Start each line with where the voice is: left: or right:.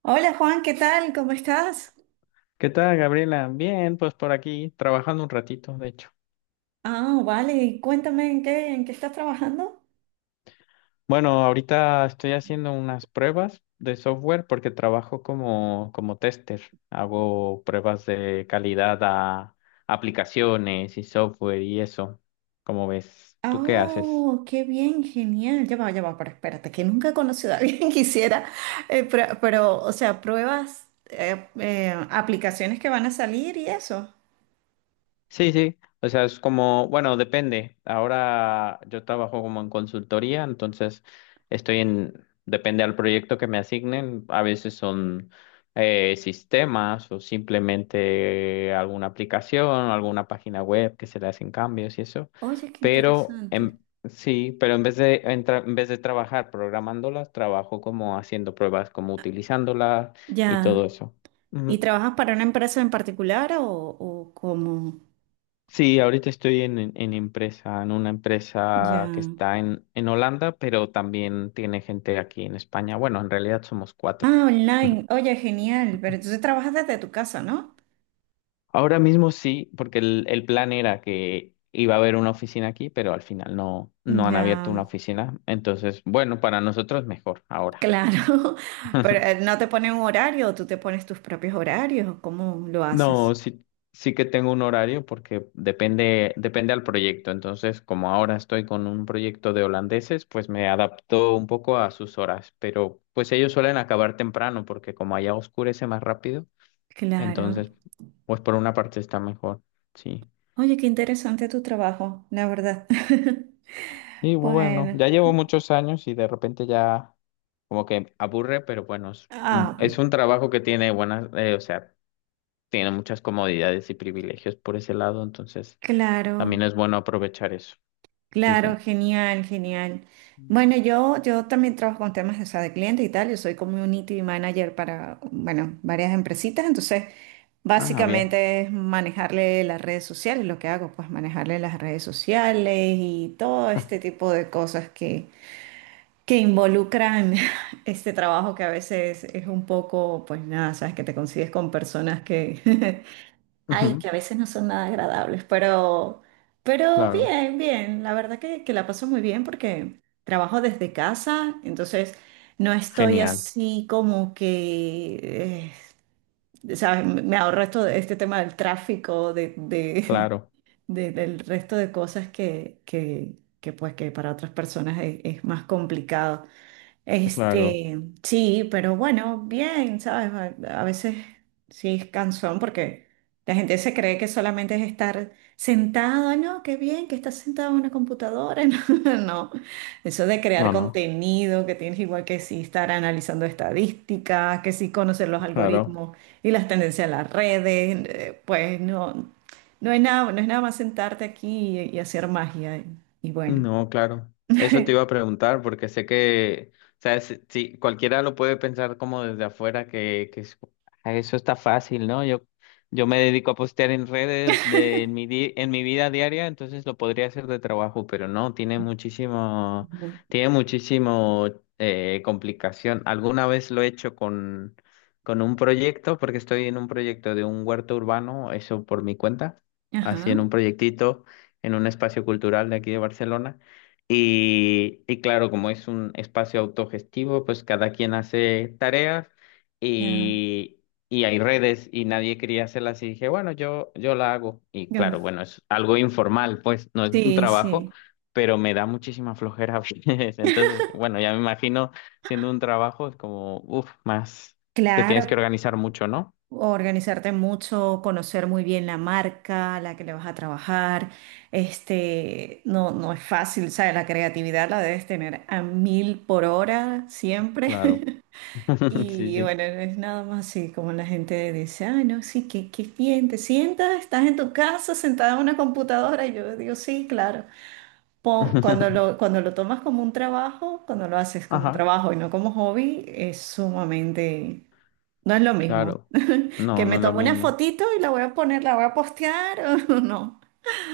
right: Hola, Juan, ¿qué tal? ¿Cómo estás?
left: ¿Qué tal, Gabriela? Bien, pues por aquí, trabajando un ratito, de hecho.
right: Ah, vale, cuéntame en qué estás trabajando.
left: Bueno, ahorita estoy haciendo unas pruebas de software porque trabajo como tester. Hago pruebas de calidad a aplicaciones y software y eso. ¿Cómo ves? ¿Tú qué haces?
right: Oh, qué bien, genial. Ya va, pero espérate, que nunca he conocido a alguien que hiciera, pero, o sea, pruebas, aplicaciones que van a salir y eso.
left: Sí, sí, o sea, es como, bueno, depende. Ahora yo trabajo como en consultoría, entonces estoy en, depende al proyecto que me asignen. A veces son sistemas o simplemente alguna aplicación, alguna página web que se le hacen cambios y eso.
right: Oye, qué
left: Pero
right: interesante.
left: en, sí, pero en vez de, en vez de trabajar programándolas, trabajo como haciendo pruebas, como utilizándolas y todo
right: Ya.
left: eso.
right: ¿Y trabajas para una empresa en particular o cómo?
left: Sí, ahorita estoy en, en empresa, en una empresa que
right: Ya.
left: está en Holanda, pero también tiene gente aquí en España. Bueno, en realidad somos cuatro.
right: Ah, online. Oye, genial. Pero entonces trabajas desde tu casa, ¿no?
left: Ahora mismo sí, porque el plan era que iba a haber una oficina aquí, pero al final no, no han abierto una
right: Ya.
left: oficina. Entonces, bueno, para nosotros mejor ahora.
right: Claro, pero no te ponen un horario, tú te pones tus propios horarios, ¿cómo lo
left: No,
right: haces?
left: sí, sí que tengo un horario porque depende al proyecto. Entonces, como ahora estoy con un proyecto de holandeses, pues me adapto un poco a sus horas. Pero pues ellos suelen acabar temprano porque como allá oscurece más rápido,
right: Claro.
left: entonces, pues por una parte está mejor. Sí.
right: Oye, qué interesante tu trabajo, la verdad.
left: Y bueno,
right: Bueno,
left: ya llevo muchos años y de repente ya como que aburre, pero bueno,
right: ah,
left: es un trabajo que tiene buenas, o sea, tiene muchas comodidades y privilegios por ese lado, entonces
right: claro,
left: también es bueno aprovechar eso. Sí,
right: claro,
left: sí.
right: genial, genial.
left: Mm.
right: Bueno, yo también trabajo con temas, o sea, de clientes y tal. Yo soy community manager para, bueno, varias empresitas, entonces
left: Ah, bien.
right: básicamente es manejarle las redes sociales, lo que hago, pues manejarle las redes sociales y todo este tipo de cosas que involucran este trabajo que a veces es un poco, pues nada, sabes que te consigues con personas que, ay, que
left: Ujú,
right: a veces no son nada agradables, pero
left: claro.
right: bien, bien, la verdad que la paso muy bien porque trabajo desde casa, entonces no estoy
left: Genial.
right: así como que, sabes, me ahorro esto, este tema del tráfico,
left: Claro.
right: de- del resto de cosas que pues que para otras personas es más complicado.
left: Claro.
right: Este, sí, pero bueno, bien, ¿sabes? A veces sí es cansón porque la gente se cree que solamente es estar sentado. No, qué bien que estás sentado en una computadora, no, no. Eso de crear
left: No, no.
right: contenido, que tienes igual que sí estar analizando estadísticas, que sí conocer los
left: Claro.
right: algoritmos y las tendencias de las redes, pues no, no es nada, no es nada más sentarte aquí y hacer magia y bueno.
left: No, claro. Eso te iba a preguntar porque sé que, o sea, si, si cualquiera lo puede pensar como desde afuera que, "Ah, eso está fácil, ¿no? Yo me dedico a postear en redes de en mi vida diaria, entonces lo podría hacer de trabajo, pero no, tiene muchísimo complicación. Alguna vez lo he hecho con un proyecto, porque estoy en un proyecto de un huerto urbano, eso por mi cuenta, así
right: Ajá,
left: en un proyectito en un espacio cultural de aquí de Barcelona. Y claro, como es un espacio autogestivo, pues cada quien hace tareas
right: ya.
left: y, y hay redes y nadie quería hacerlas y dije, bueno, yo la hago. Y claro, bueno, es algo informal, pues no es un
right: Sí,
left: trabajo,
right: sí.
left: pero me da muchísima flojera a veces. Entonces, bueno, ya me imagino siendo un trabajo, es como, uff, más, te
right: Claro,
left: tienes que organizar mucho, ¿no?
right: organizarte mucho, conocer muy bien la marca a la que le vas a trabajar. Este, no, no es fácil, ¿sabes? La creatividad la debes tener a mil por hora
left: Claro.
right: siempre.
left: Sí,
right: Y
left: sí.
right: bueno, no es nada más así como la gente dice, ay, no, sí, qué, qué bien, te sientas, estás en tu casa sentada en una computadora. Y yo digo, sí, claro. Cuando cuando lo tomas como un trabajo, cuando lo haces como un
left: Ajá.
right: trabajo y no como hobby, es sumamente. No es lo mismo.
left: Claro,
right: Que
left: no, no
right: me
left: es lo
right: tomo una
left: mismo.
right: fotito y la voy a poner, la voy a postear o no.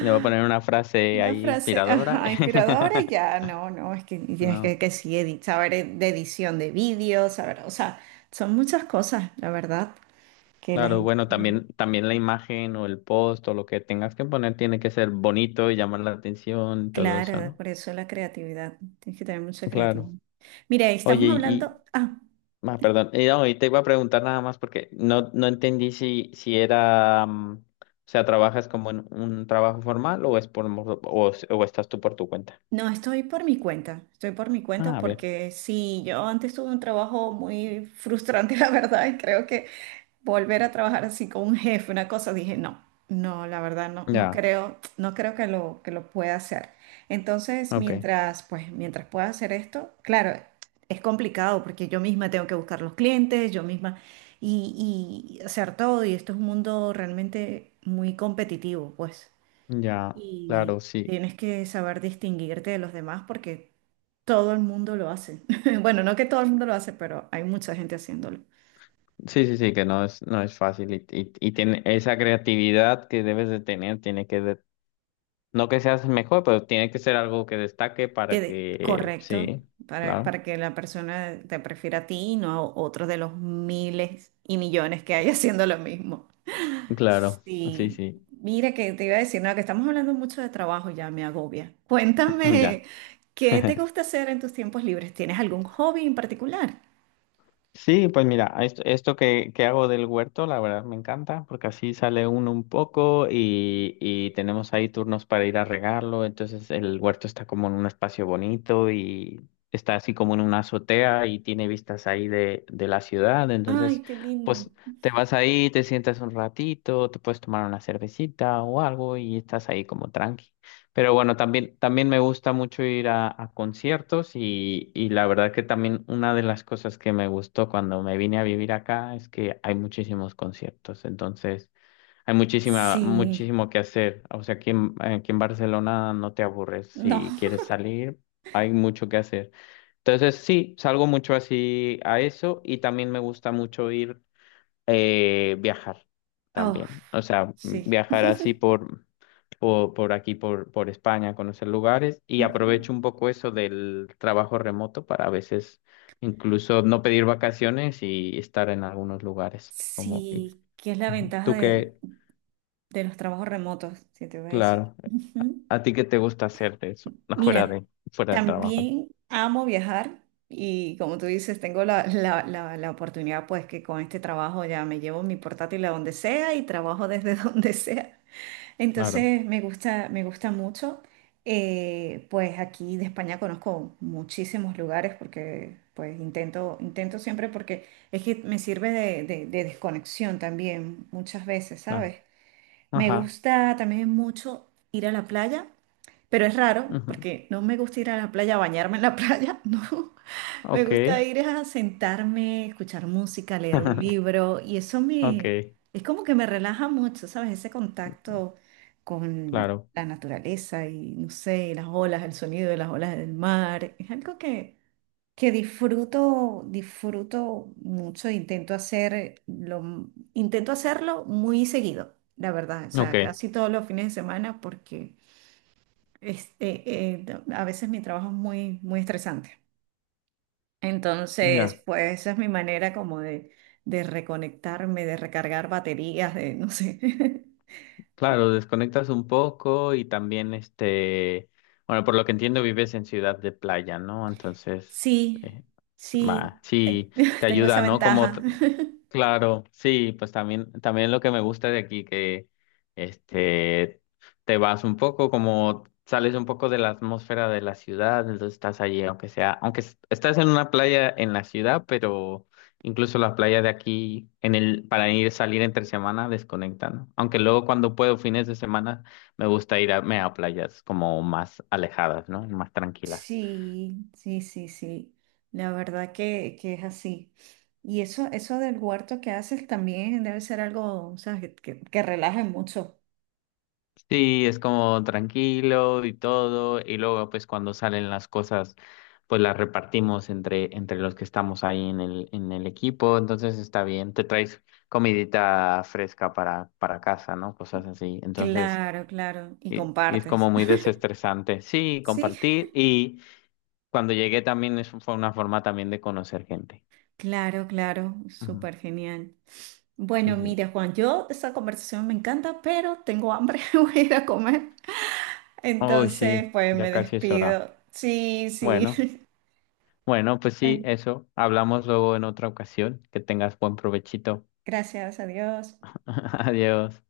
left: Y le voy a poner una frase
right: Una
left: ahí
right: frase,
left: inspiradora.
right: ajá, inspiradora, y ya, no, no, es que tienes
left: No,
right: que sí, saber de edición de vídeos, saber, o sea, son muchas cosas, la verdad, que la
left: claro,
right: gente
left: bueno,
right: cree.
left: también, también la imagen o el post o lo que tengas que poner tiene que ser bonito y llamar la atención y todo eso,
right: Claro,
left: ¿no?
right: por eso la creatividad, tienes que tener mucha
left: Claro.
right: creatividad. Mire,
left: Oye,
right: estamos hablando, ah,
left: ah, perdón, y, no, y te iba a preguntar nada más porque no, no entendí si, si era, o sea, ¿trabajas como en un trabajo formal o es por, o estás tú por tu cuenta?
right: no, estoy por mi cuenta, estoy por mi cuenta
left: Ah, bien,
right: porque sí, yo antes tuve un trabajo muy frustrante, la verdad, y creo que volver a trabajar así con un jefe, una cosa, dije, no, no, la verdad no, no
left: ya,
right: creo, no creo que que lo pueda hacer. Entonces,
left: ok,
right: mientras, pues, mientras pueda hacer esto, claro, es complicado porque yo misma tengo que buscar los clientes, yo misma, y hacer todo, y esto es un mundo realmente muy competitivo, pues,
left: ya,
right: y
left: claro, sí.
right: tienes que saber distinguirte de los demás porque todo el mundo lo hace. Bueno, no que todo el mundo lo hace, pero hay mucha gente haciéndolo.
left: Sí, sí, sí, que no es, no es fácil y tiene esa creatividad que debes de tener, no que seas mejor, pero tiene que ser algo que destaque para que,
right: Correcto,
left: sí, claro,
right: para que la persona te prefiera a ti y no a otro de los miles y millones que hay haciendo lo mismo.
left: claro, sí,
right: Sí,
left: sí,
right: mira que te iba a decir, no, que estamos hablando mucho de trabajo, ya me agobia. Cuéntame,
left: ya.
right: ¿qué te gusta hacer en tus tiempos libres? ¿Tienes algún hobby en particular?
left: Sí, pues mira, esto que hago del huerto, la verdad me encanta, porque así sale uno un poco y tenemos ahí turnos para ir a regarlo, entonces el huerto está como en un espacio bonito y está así como en una azotea y tiene vistas ahí de la ciudad, entonces
right: Ay, qué lindo.
left: pues te vas ahí, te sientas un ratito, te puedes tomar una cervecita o algo y estás ahí como tranqui. Pero bueno, también, también me gusta mucho ir a conciertos y la verdad que también una de las cosas que me gustó cuando me vine a vivir acá es que hay muchísimos conciertos, entonces hay muchísima,
right: Sí,
left: muchísimo que hacer. O sea, aquí en Barcelona no te aburres,
right: no.
left: si quieres salir, hay mucho que hacer. Entonces sí, salgo mucho así a eso y también me gusta mucho ir viajar
right: Oh,
left: también. O sea,
right: sí.
left: viajar así por aquí, por España, conocer lugares y
right: Ujú.
left: aprovecho un poco eso del trabajo remoto para a veces incluso no pedir vacaciones y estar en algunos lugares.
right: Sí, que es la
left: Ujú.
right: ventaja
left: Tú que,
right: de los trabajos remotos, si te voy a decir.
left: claro,
right: Ujú.
left: a ti qué te gusta hacer de eso, fuera
right: Mira,
left: de, fuera de trabajo.
right: también amo viajar y como tú dices, tengo la oportunidad pues que con este trabajo ya me llevo mi portátil a donde sea y trabajo desde donde sea.
left: Claro,
right: Entonces me gusta mucho. Pues aquí de España conozco muchísimos lugares porque pues intento, intento siempre porque es que me sirve de, de desconexión también muchas veces,
left: claro.
right: ¿sabes? Me
left: Ajá.
right: gusta también mucho ir a la playa. Pero es raro
left: Ujú.
right: porque no me gusta ir a la playa a bañarme en la playa, no. Me
left: Ok.
right: gusta ir a sentarme, escuchar música, leer un libro y eso
left: Ok,
right: me, es como que me relaja mucho, ¿sabes? Ese contacto con
left: claro.
right: la naturaleza y no sé, las olas, el sonido de las olas del mar. Es algo que disfruto, disfruto mucho, intento hacerlo muy seguido, la verdad. O
left: Ok,
right: sea, casi todos los fines de semana porque este, a veces mi trabajo es muy, muy estresante. Entonces,
left: ya.
right: pues esa es mi manera como de reconectarme, de recargar baterías, de no sé.
left: Claro, desconectas un poco y también este, bueno, por lo que entiendo vives en ciudad de playa, ¿no? Entonces,
right: Sí,
left: eh, va,
right: sí,
left: sí, te
right: tengo esa
left: ayuda, ¿no?
right: ventaja.
left: Claro, sí, pues también, también lo que me gusta de aquí, que este, te vas un poco, como sales un poco de la atmósfera de la ciudad, entonces estás allí, aunque sea, estás en una playa en la ciudad, pero incluso la playa de aquí, en el, para ir salir entre semana, desconecta, ¿no? Aunque luego cuando puedo, fines de semana, me gusta irme a playas como más alejadas, ¿no? Más tranquilas.
right: Sí, sí, sí, sí. La verdad que es así. Y eso del huerto que haces también debe ser algo, o sea, que relaje mucho.
left: Sí, es como tranquilo y todo, y luego pues cuando salen las cosas, pues las repartimos entre, entre los que estamos ahí en el equipo, entonces está bien, te traes comidita fresca para casa, ¿no? Cosas así, entonces
right: Claro, claro. Y
left: y es
right: compartes.
left: como muy desestresante, sí,
right: Sí.
left: compartir, y cuando llegué también es, fue una forma también de conocer gente.
right: Claro, claro,
left: Ujú,
right: súper genial.
left: sí,
right: Bueno,
left: sí.
right: mira, Juan, yo esa conversación me encanta, pero tengo hambre, voy a ir a comer.
left: Uy,
right: Entonces,
left: sí,
right: pues me
left: ya casi es hora.
right: despido. Sí, sí.
left: Bueno. Bueno, pues sí,
right: Bueno,
left: eso. Hablamos luego en otra ocasión. Que tengas buen provechito.
right: gracias, adiós.
left: Adiós.